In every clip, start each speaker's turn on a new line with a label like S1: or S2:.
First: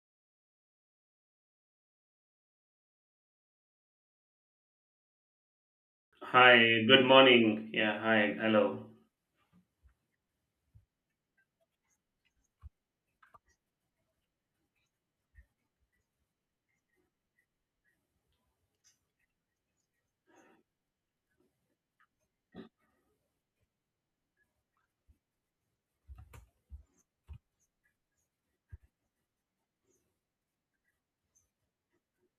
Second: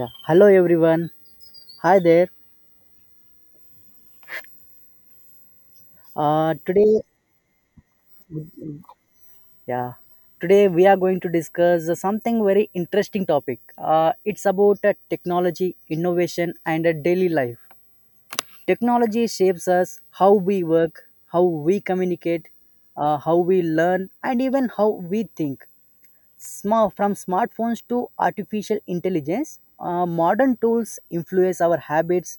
S1: Yeah. Hello everyone. Hi there. Uh,
S2: Hi,
S1: today,
S2: good morning. Yeah, hi, hello.
S1: yeah, today we are going to discuss something very interesting topic. It's about technology, innovation, and daily life. Technology shapes us how we work, how we communicate, how we learn, and even how we think. From smartphones to artificial intelligence, modern tools influence our habits,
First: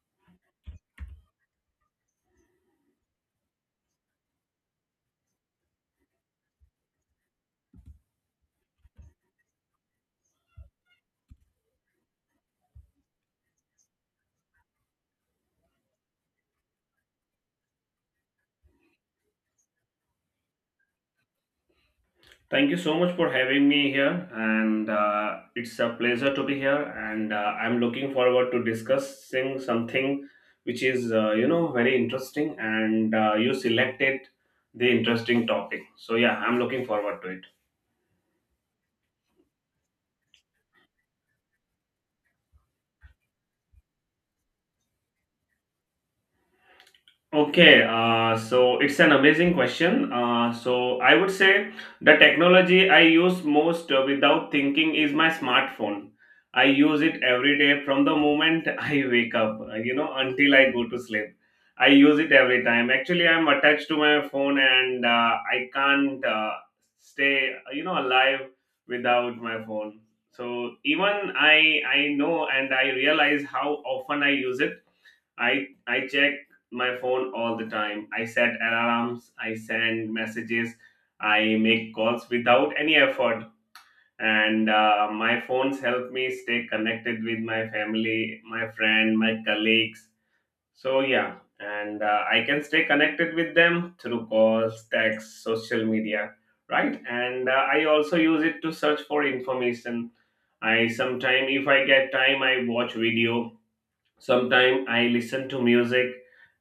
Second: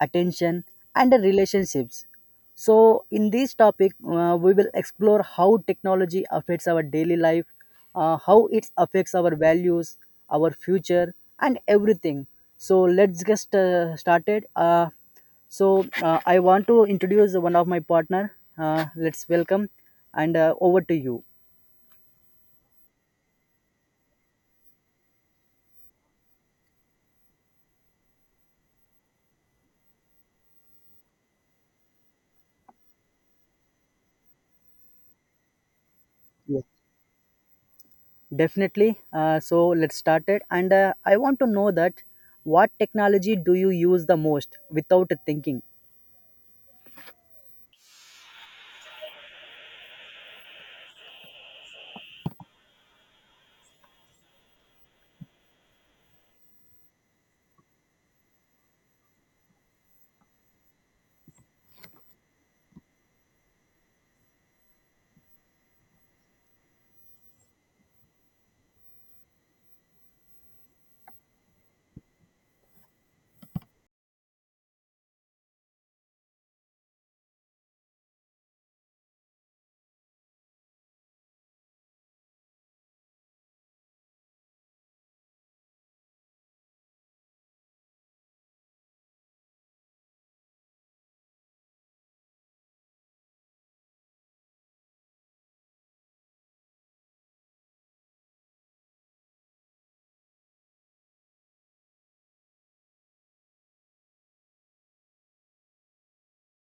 S1: attention, and relationships. So, in this topic, we will explore how technology affects our daily life, how it affects our values, our future, and everything. So, let's get started. I want to introduce one of my partner. Let's welcome and over to you.
S2: Thank you so much for having me here, and it's a pleasure to be here. And I'm looking forward to discussing something which is, very interesting. And you selected the interesting topic, so yeah, I'm
S1: Yeah.
S2: looking forward to it.
S1: Definitely. So let's start it. And I want to know that what technology do you use the most without thinking?
S2: Okay, so it's an amazing question. So I would say the technology I use most without thinking is my smartphone. I use it every day from the moment I wake up, until I go to sleep. I use it every time. Actually, I'm attached to my phone and I can't stay, alive without my phone. So even I know and I realize how often I use it. I check my phone all the time. I set alarms, I send messages, I make calls without any effort. And my phones help me stay connected with my family, my friend, my colleagues. So yeah, and I can stay connected with them through calls, texts, social media, right? And I also use it to search for information. I sometimes, if I get time, I watch video. Sometimes I listen to music,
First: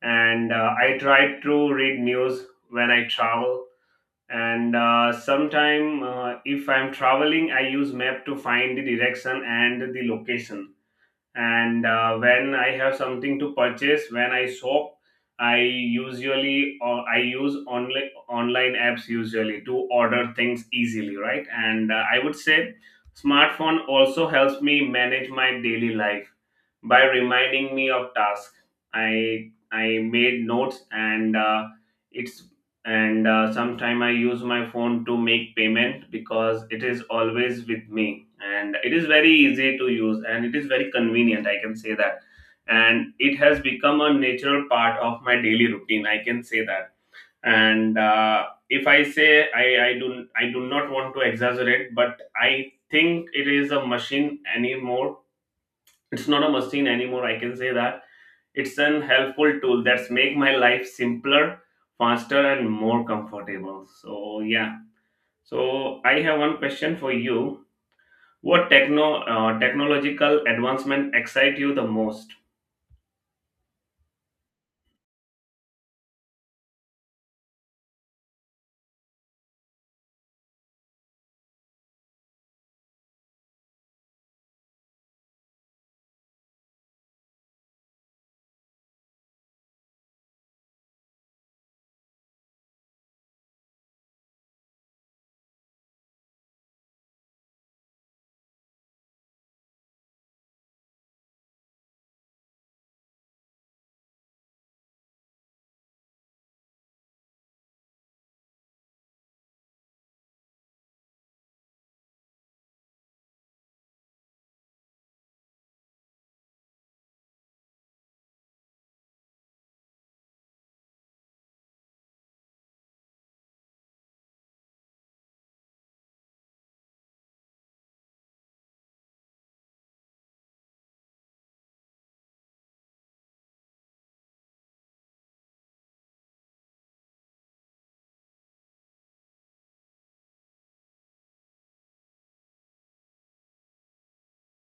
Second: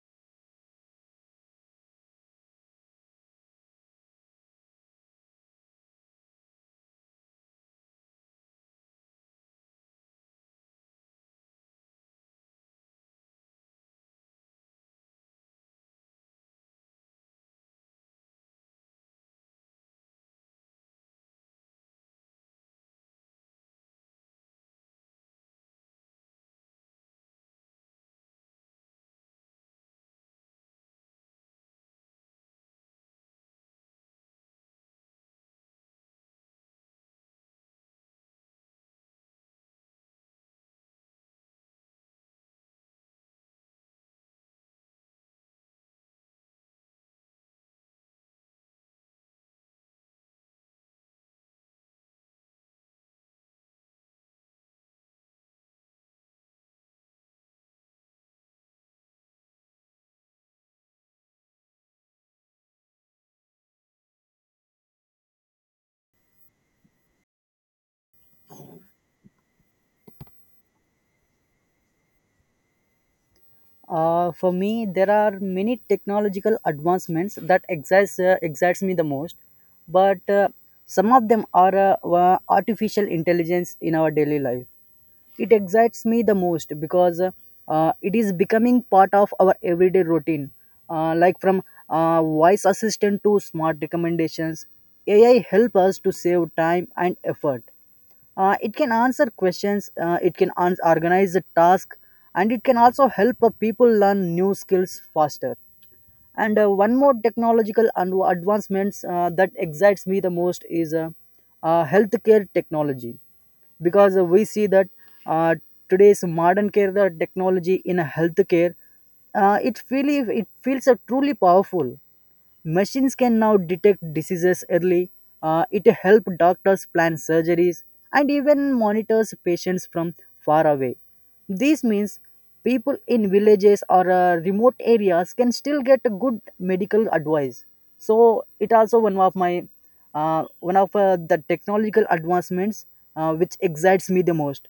S2: and I try to read news when I travel. And sometimes, if I'm traveling, I use map to find the direction and the location, and when I have something to purchase, when I shop, I usually, or I use online apps usually to order things easily, right? And I would say smartphone also helps me manage my daily life by reminding me of tasks. I made notes, and it's and sometime I use my phone to make payment because it is always with me, and it is very easy to use, and it is very convenient, I can say that. And it has become a natural part of my daily routine, I can say that. And if I say, I do, I do not want to exaggerate, but I think it is a machine anymore. It's not a machine anymore, I can say that. It's an helpful tool that's make my life simpler, faster, and more comfortable. So yeah. So I have one question for you. What technological advancement excite you the most?
S1: For me, there are many technological advancements that excites me the most, but some of them are artificial intelligence in our daily life. It excites me the most because it is becoming part of our everyday routine, like from voice assistant to smart recommendations. AI help us to save time and effort. It can answer questions. It can ans organize the task, and it can also help people learn new skills faster. And one more technological and advancements that excites me the most is healthcare technology, because we see that uh, today's modern care, the technology in a healthcare, it really, it feels truly powerful. Machines can now detect diseases early. It helps doctors plan surgeries and even monitors patients from far away. This means people in villages or remote areas can still get a good medical advice. So it also one of my one of the technological advancements which excites me the most.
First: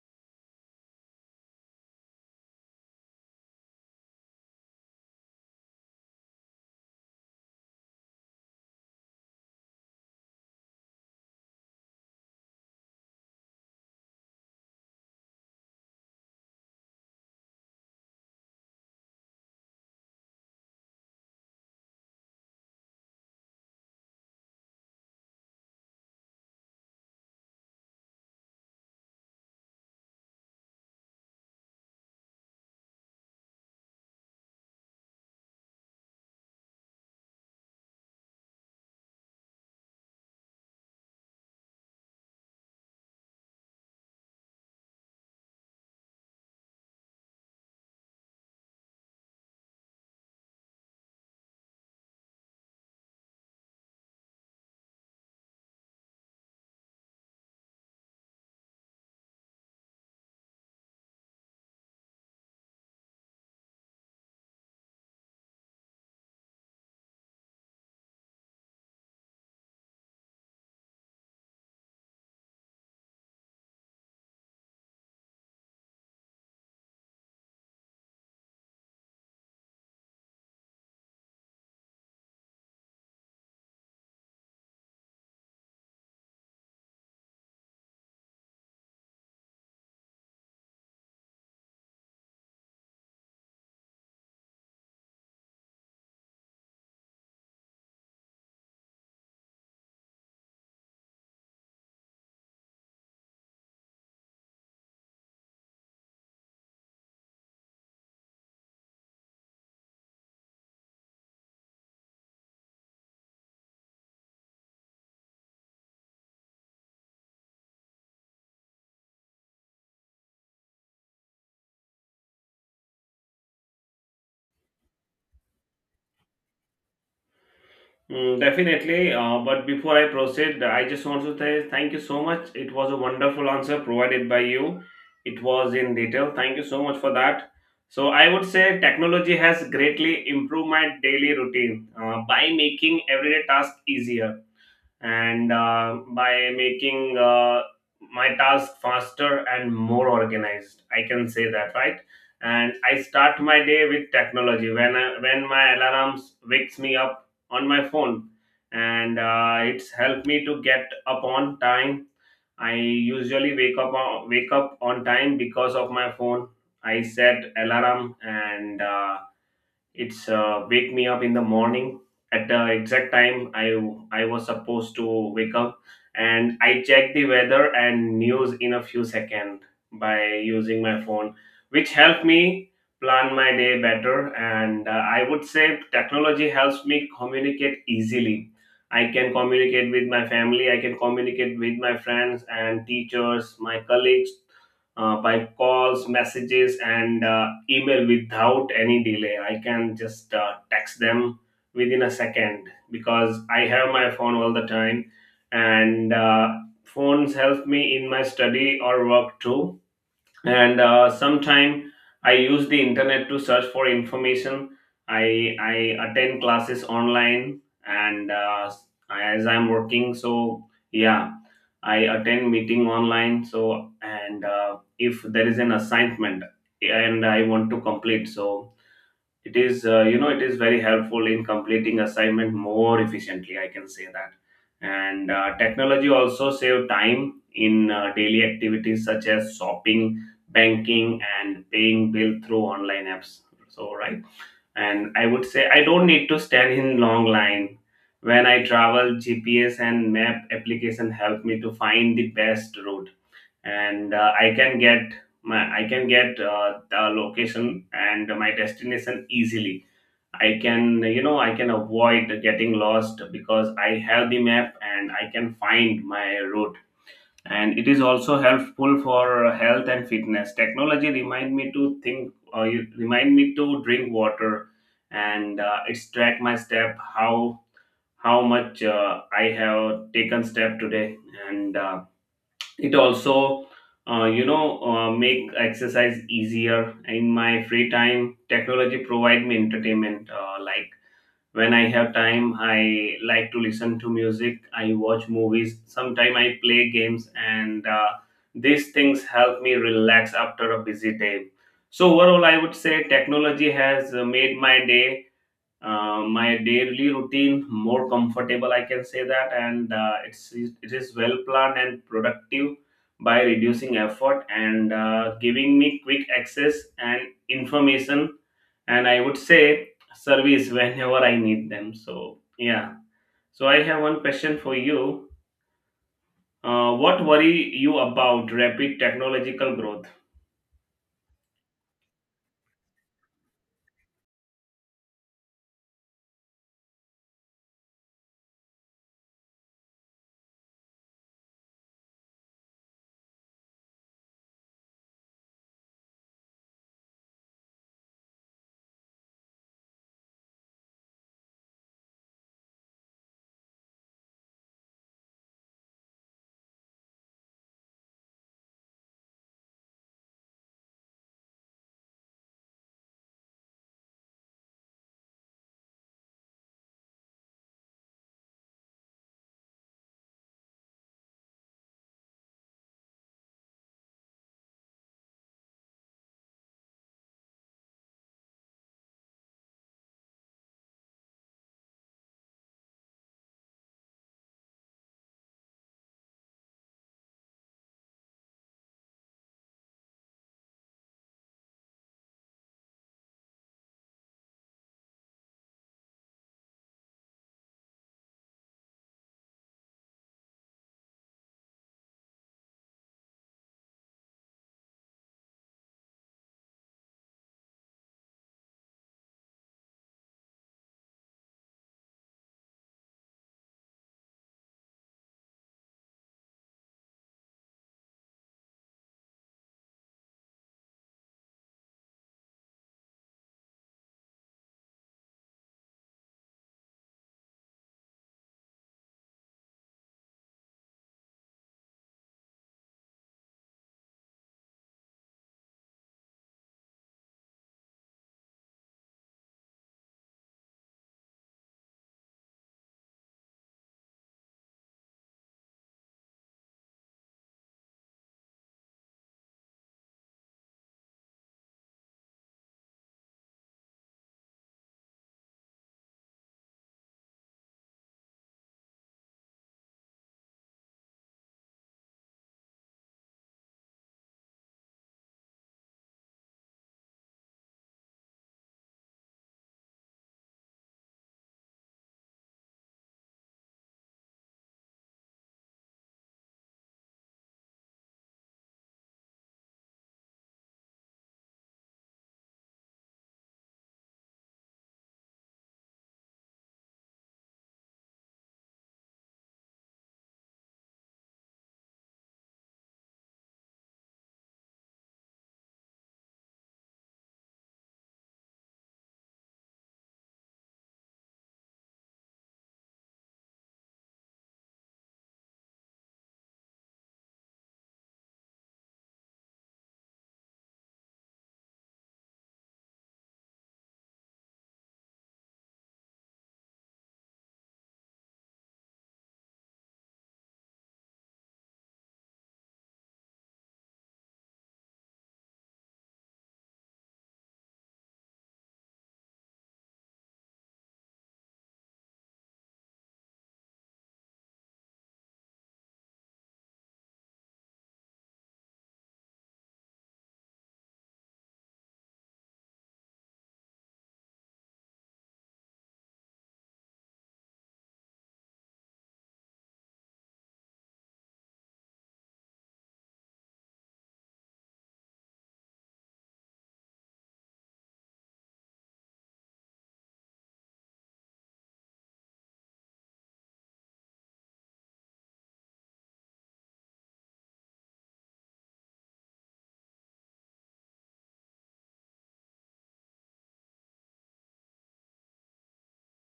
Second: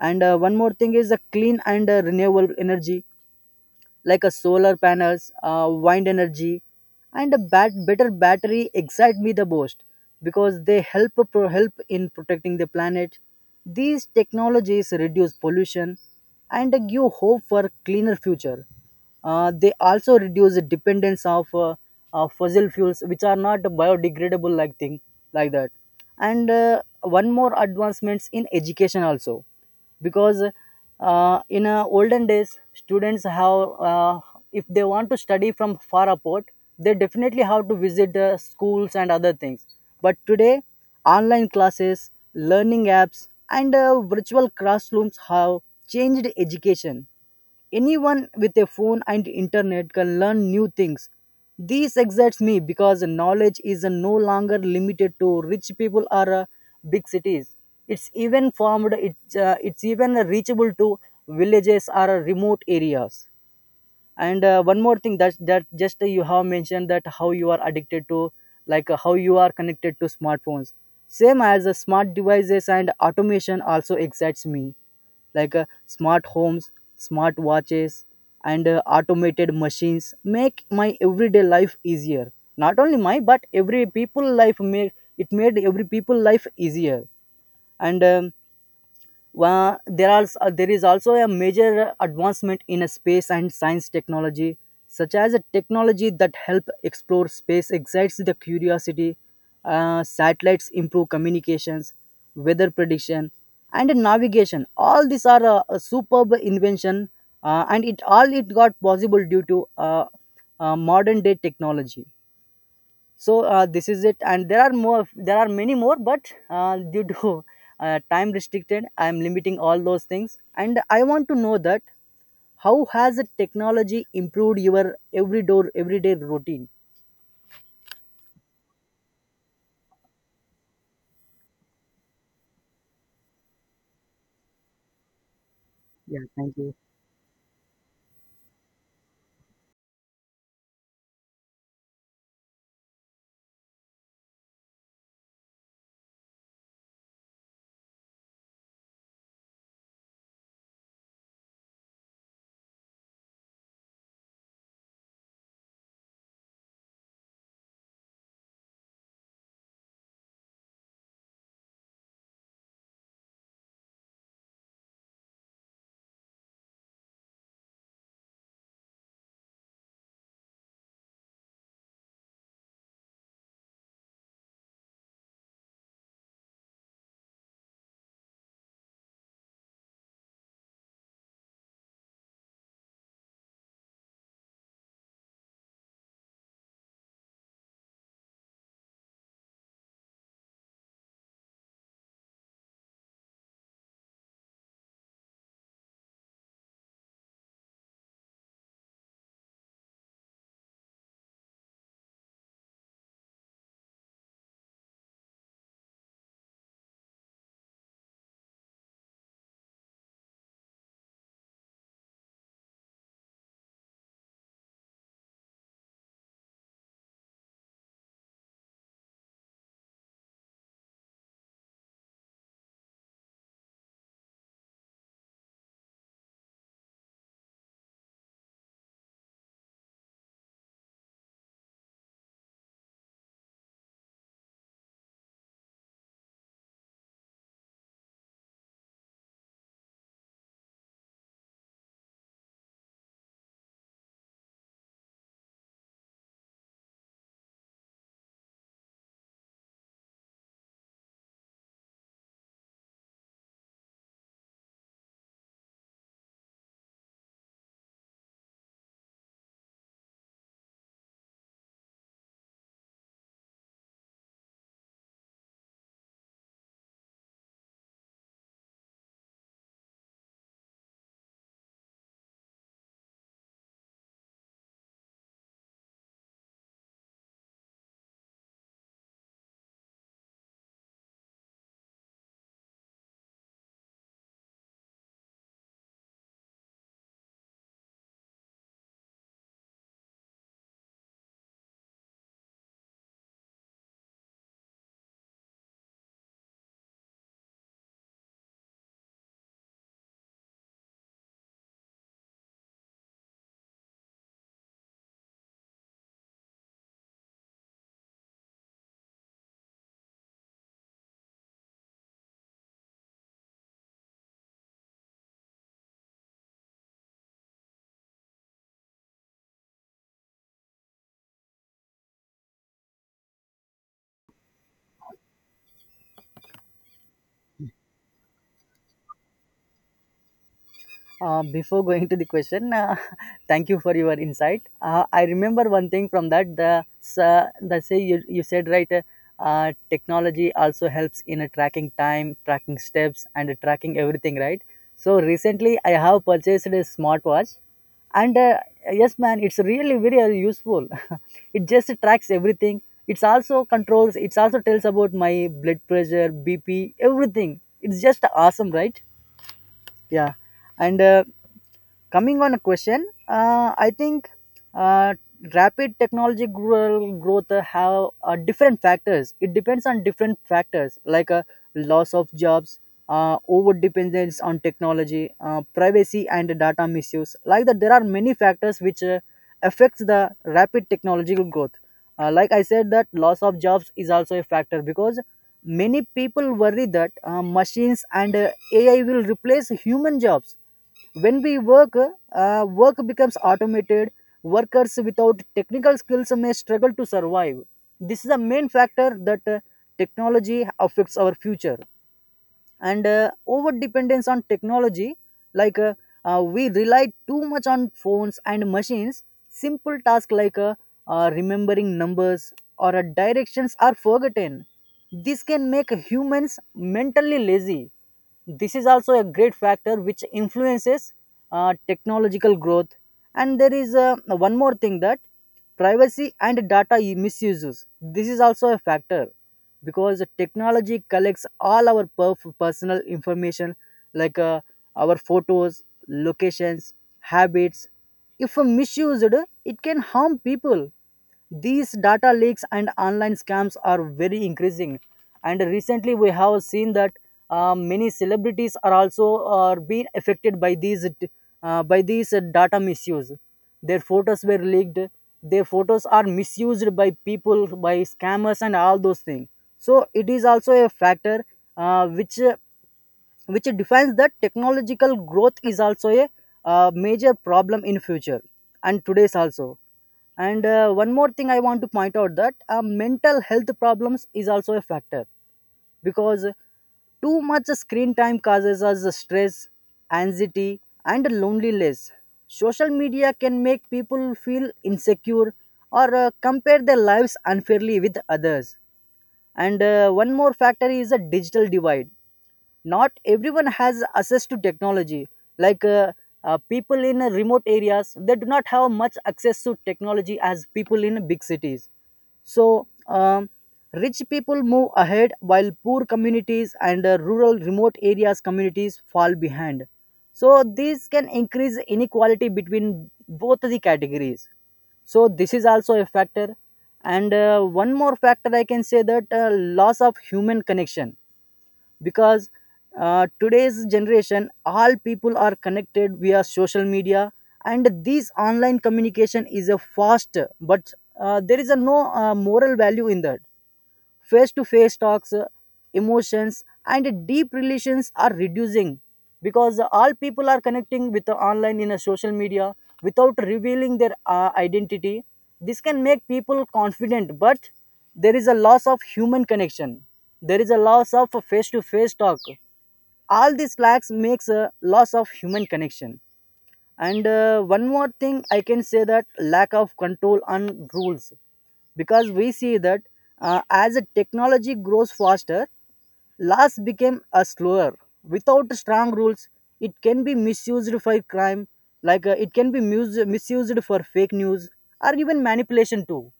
S1: And one more thing is the clean and renewable energy like a solar panels, wind energy, and a better battery excite me the most because they help in protecting the planet. These technologies reduce pollution and give hope for cleaner future. They also reduce the dependence of fossil fuels, which are not biodegradable like thing like that. And one more advancements in education also, because in olden days students have, if they want to study from far apart, they definitely have to visit the schools and other things, but today online classes, learning apps, and virtual classrooms have changed education. Anyone with a phone and internet can learn new things. This excites me because knowledge is no longer limited to rich people or big cities. It's even formed. It's even reachable to villages or remote areas. And one more thing that just you have mentioned, that how you are addicted to, like how you are connected to smartphones. Same as smart devices and automation also excites me, like smart homes, smart watches, and automated machines make my everyday life easier, not only my but every people life made it, made every people life easier. And well, there are there is also a major advancement in space and science technology, such as a technology that help explore space excites the curiosity. Satellites improve communications, weather prediction, and navigation. All these are a superb invention, and it all it got possible due to modern day technology. So this is it, and there are more, there are many more, but due to time restricted I am limiting all those things. And I want to know that how has the technology improved your everyday routine?
S2: Mm, definitely. But before I proceed, I just want to say thank you so much. It was a wonderful answer provided by you. It was in
S1: Yeah,
S2: detail.
S1: thank
S2: Thank you
S1: you.
S2: so much for that. So I would say technology has greatly improved my daily routine by making everyday tasks easier, and by making my task faster and more organized, I can say that, right? And I start my day with technology when my alarms wakes me up on my phone, and it's helped me to get up on time. I usually wake up on time because of my phone. I set alarm, and it's wake me up in the morning at the exact time I was supposed to wake up. And I checked the weather and news in a few seconds by using my phone, which helped me plan my day better. And I would say technology helps me communicate easily. I can communicate with my family, I can communicate with my friends and teachers, my colleagues, by calls, messages, and email without any delay. I can just text them within a second because I have my phone all the time, and phones help me in my study or work too. And sometime I use the internet to search for information. I attend classes online, and as I'm working, so yeah, I attend meeting online. So and if there is an assignment and I want to complete, so it is it is very helpful in completing assignment more efficiently, I can say that. And technology also save time in daily activities such as shopping, banking, and paying bill through online apps. So, right. And I would say I don't need to stand in long line. When I travel, GPS and map application help me to find the best route, and I can get my I can get the location and my destination easily. I can, I can avoid getting lost because I have the map and I can find my route. And it is also helpful for health and fitness. Technology remind me to think, or you remind me to drink water, and it's track my step, how much I have taken step today, and it also. You know, make exercise easier. In my free time, technology provide me entertainment, like when I have time I like to listen to music, I watch movies. Sometimes I play games, and these things help me relax after a busy day. So overall I would say technology has made my day my daily routine more comfortable, I can say that. And it is well planned and productive by reducing effort and giving me quick access and information, and I would say service whenever I need them. So, yeah. So, I have one question for you. What worry you about rapid technological growth?
S1: Before going to the question, thank you for your insight. I remember one thing from that. The say you, you said right. Technology also helps in tracking time, tracking steps, and tracking everything. Right. So recently, I have purchased a smartwatch, and yes, man, it's really very useful. It just tracks everything. It's also controls. It's also tells about my blood pressure, BP, everything. It's just awesome, right? Yeah, and coming on a question, I think uh, rapid technology growth have different factors. It depends on different factors like loss of jobs, over dependence on technology, privacy and data misuse, like that there are many factors which affects the rapid technological growth. Like I said that loss of jobs is also a factor, because many people worry that machines and AI will replace human jobs. When we work, work becomes automated. Workers without technical skills may struggle to survive. This is a main factor that technology affects our future. And over dependence on technology, like we rely too much on phones and machines. Simple tasks like remembering numbers or directions are forgotten. This can make humans mentally lazy. This is also a great factor which influences technological growth. And there is one more thing, that privacy and data misuses, this is also a factor because the technology collects all our personal information, like our photos, locations, habits. If misused, it can harm people. These data leaks and online scams are very increasing, and recently we have seen that many celebrities are also are being affected by these, data misuse. Their photos were leaked. Their photos are misused by people, by scammers and all those things. So it is also a factor which defines that technological growth is also a major problem in future, and today's also. And one more thing I want to point out, that mental health problems is also a factor, because too much screen time causes us stress, anxiety, and loneliness. Social media can make people feel insecure or compare their lives unfairly with others. And one more factor is a digital divide. Not everyone has access to technology, like people in remote areas, they do not have much access to technology as people in big cities. So rich people move ahead, while poor communities and rural remote areas communities fall behind. So this can increase inequality between both the categories. So this is also a factor. And one more factor I can say, that loss of human connection, because today's generation all people are connected via social media, and this online communication is a fast, but there is a no moral value in that. Face to face talks, emotions, and deep relations are reducing, because all people are connecting with the online in a social media without revealing their identity. This can make people confident, but there is a loss of human connection. There is a loss of face to face talk. All this lacks makes a loss of human connection. And one more thing I can say, that lack of control on rules, because we see that as a technology grows faster, laws became a slower. Without strong rules, it can be misused for crime, like it can be misused for fake news or even manipulation too.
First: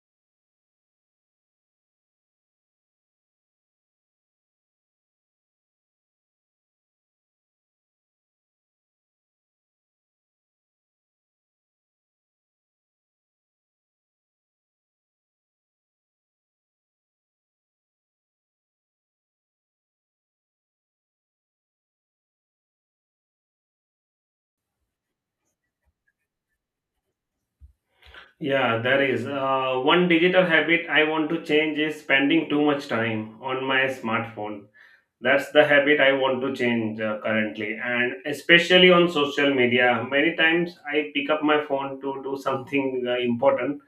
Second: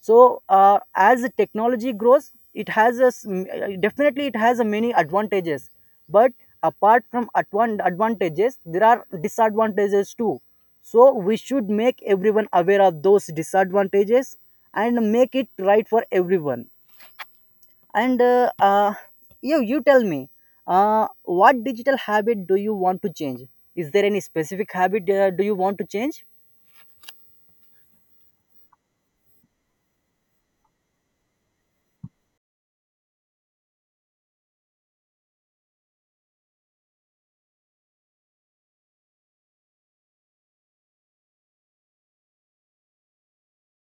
S1: So as technology grows, it has a s- m- definitely it has a many advantages, but advantages there are disadvantages too. So we should make everyone aware of those disadvantages and make it right for everyone. And you tell me, what digital habit do you want to change? Is there any specific habit do you want to change?
S2: Yeah, there is. One digital habit I want to change is spending too much time on my smartphone. That's the habit I want to change currently, and especially on social media. Many times I pick up my phone to do something important,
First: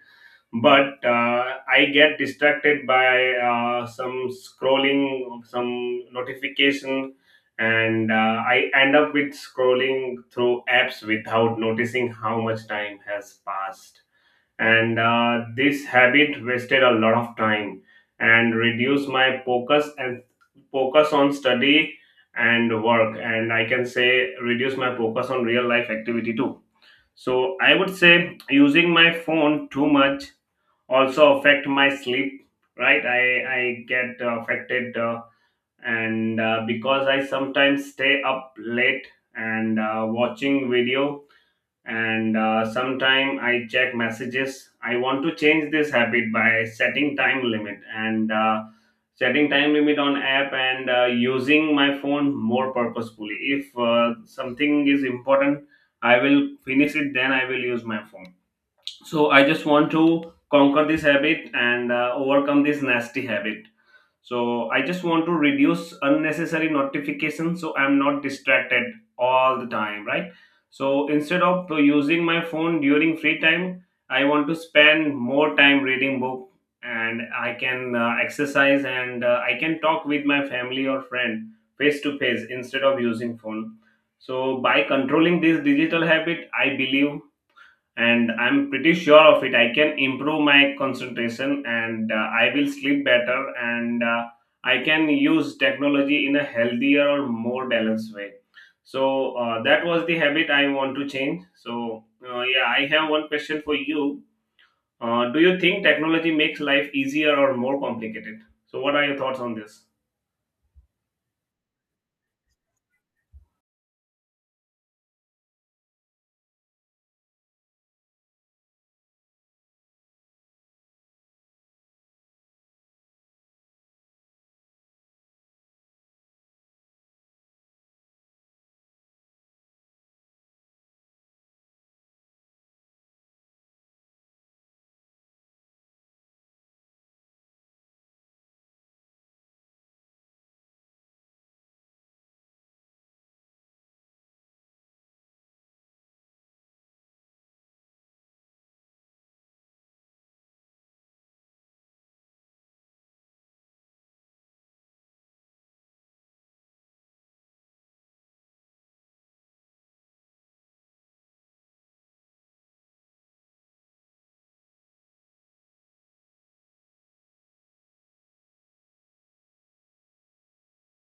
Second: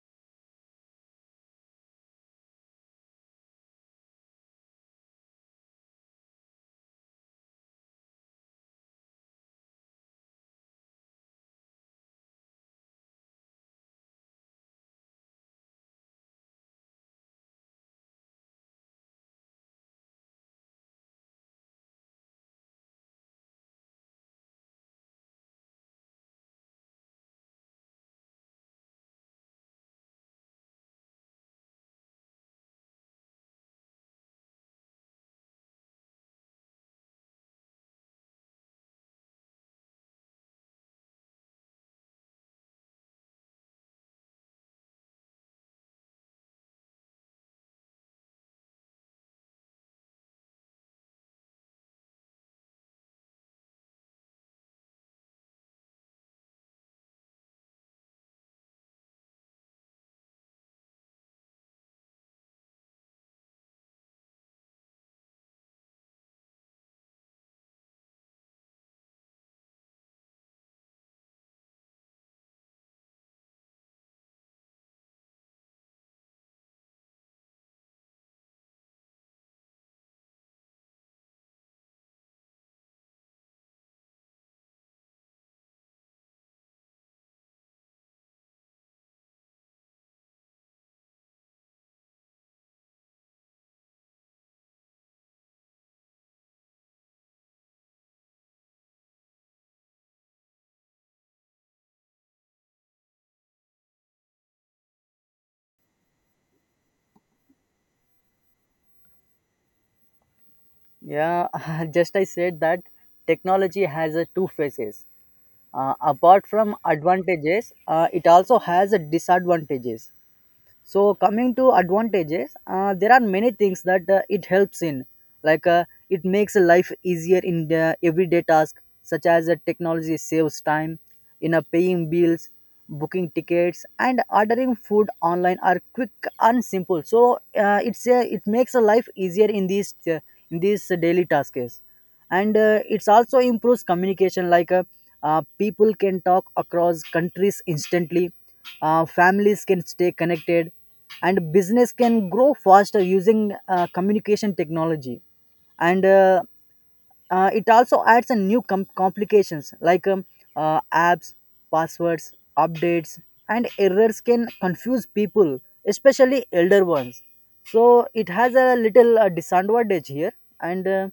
S2: but I get distracted by some scrolling, some notification, and I end up with scrolling through apps without noticing how much time has passed. And this habit wasted a lot of time and reduced my focus and focus on study and work, and I can say reduce my focus on real life activity too. So I would say using my phone too much also affect my sleep, right? I get affected, and because I sometimes stay up late, and watching video, and sometime I check messages. I want to change this habit by setting time limit and setting time limit on app, and using my phone more purposefully. If something is important, I will finish it, then I will use my phone. So I just want to conquer this habit and overcome this nasty habit. So I just want to reduce unnecessary notifications so I'm not distracted all the time, right? So instead of using my phone during free time, I want to spend more time reading book, and I can exercise, and I can talk with my family or friend face to face instead of using phone. So by controlling this digital habit, I believe, and I'm pretty sure of it, I can improve my concentration, and I will sleep better, and I can use technology in a healthier or more balanced way. So that was the habit I want to change. So yeah, I have one question for you. Do you think technology makes life easier or more complicated? So what are your thoughts on this?
S1: Yeah. Just I said that technology has a two faces. Apart from advantages, it also has a disadvantages. So coming to advantages, there are many things that it helps in, like it makes life easier in the everyday task, such as technology saves time in paying bills, booking tickets, and ordering food online are quick and simple. So it makes a life easier in these daily tasks. And it's also improves communication, like people can talk across countries instantly, families can stay connected and business can grow faster using communication technology. And it also adds a new complications like apps, passwords, updates, and errors can confuse people, especially elder ones. So it has a little disadvantage here. And uh,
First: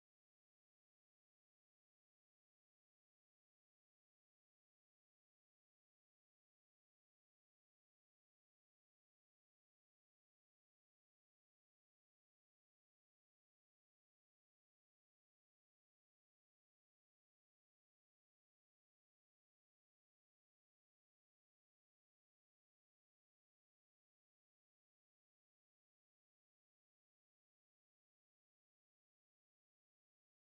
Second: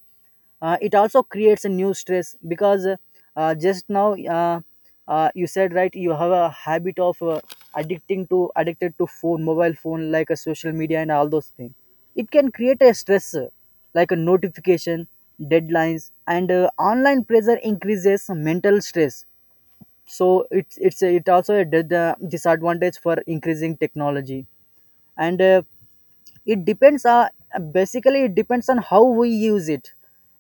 S1: uh, it also creates a new stress because just now you said right, you have a habit of addicting to addicted to phone, mobile phone, like a social media and all those things. It can create a stress, like a notification, deadlines, and online pressure increases mental stress. So it also a disadvantage for increasing technology. And it depends, basically it depends on how we use it.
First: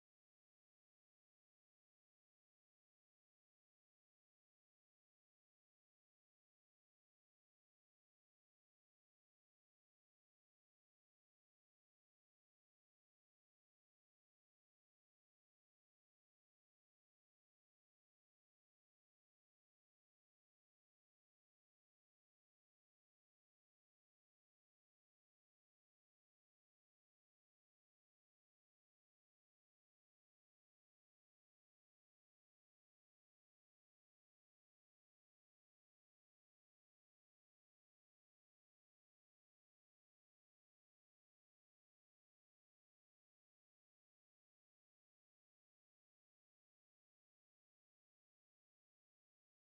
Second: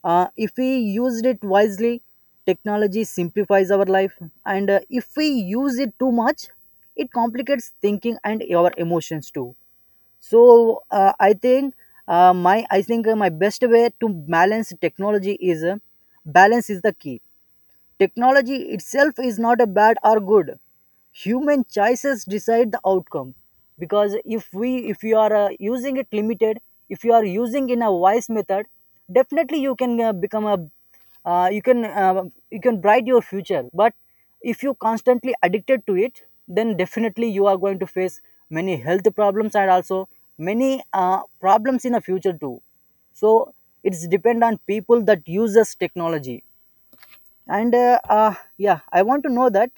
S1: If we used it wisely, technology simplifies our life. And if we use it too much, it complicates thinking and our emotions too. So I think, my I think, my best way to balance technology is balance is the key. Technology itself is not a bad or good. Human choices decide the outcome. Because if you are using it limited, if you are using in a wise method, definitely you can become a, uh, you can, uh, you can bright your future. But if you constantly addicted to it, then definitely you are going to face many health problems and also many problems in the future too. So it's depend on people that uses technology. And yeah, I want to know that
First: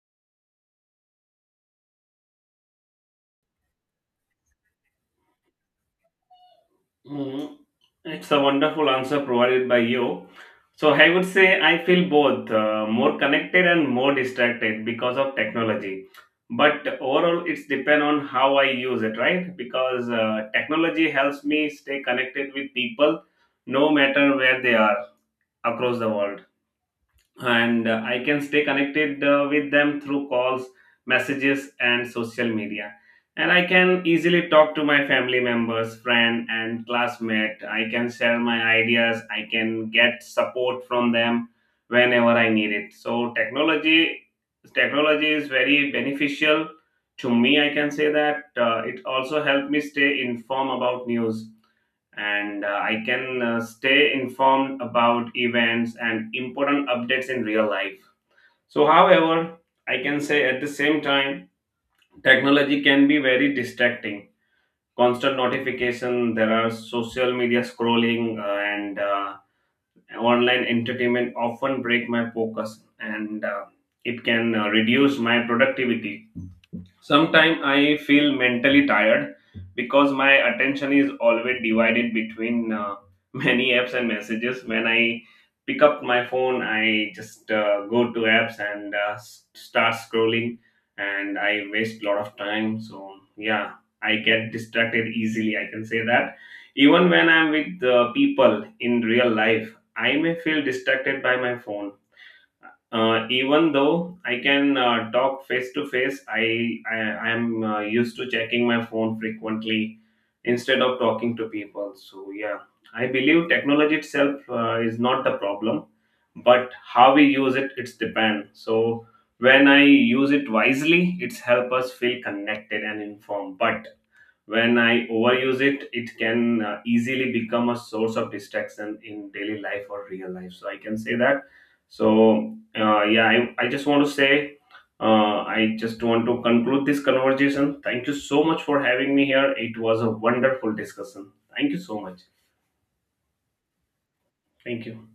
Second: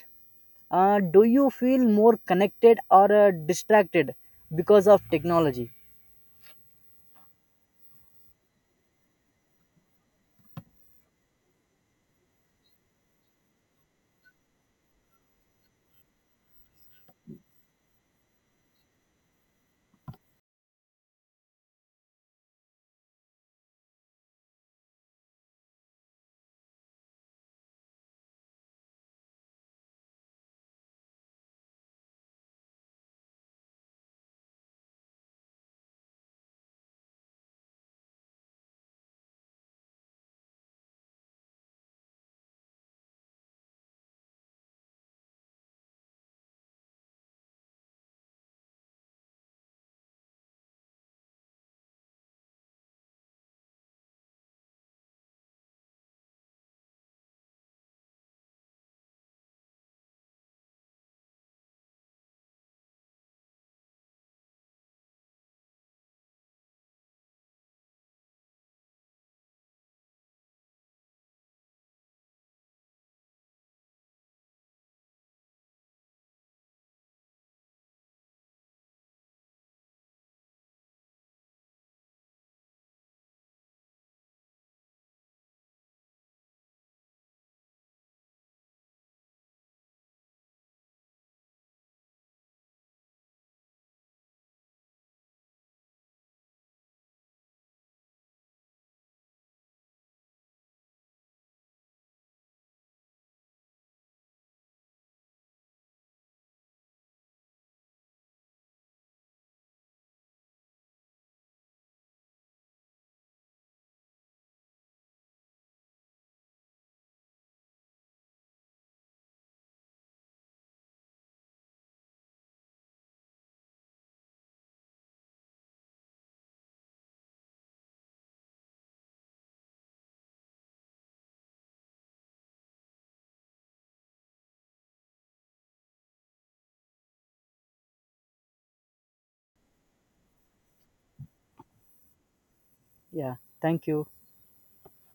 S1: do you feel more connected or distracted because of technology?
S2: Mhm. It's a wonderful answer provided by you. So I would say I feel both more connected and more distracted because of technology. But overall, it's depend on how I use it, right? Because technology helps me stay connected with people, no matter where they are across the world, and I can stay connected with them through calls, messages, and social media. And I can easily talk to my family members, friend, and classmate. I can share my ideas. I can get support from them whenever I need it. So technology is very beneficial to me, I can say that. It also helped me stay informed about news, and I can stay informed about events and important updates in real life. So, however, I can say at the same time, technology can be very distracting. Constant notification, there are social media scrolling, and online entertainment often break my focus, and it can reduce my productivity. Sometimes I feel mentally tired because my attention is always divided between many apps and messages. When I pick up my phone, I just go to apps and start scrolling, and I waste a lot of time. So, yeah, I get distracted easily, I can say that. Even when I'm with people in real life, I may feel distracted by my phone. Even though I can talk face to face, I I am used to checking my phone frequently instead of talking to people. So yeah, I believe technology itself is not the problem, but how we use it, it's depend. So when I use it wisely, it's help us feel connected and informed. But when I overuse it, it can easily become a source of distraction in daily life or real life, so I can say that. So yeah, I just want to say I just want to conclude this conversation. Thank you so much for having me here. It was a wonderful discussion. Thank you so much.
S1: Yeah, thank you.
S2: Thank you.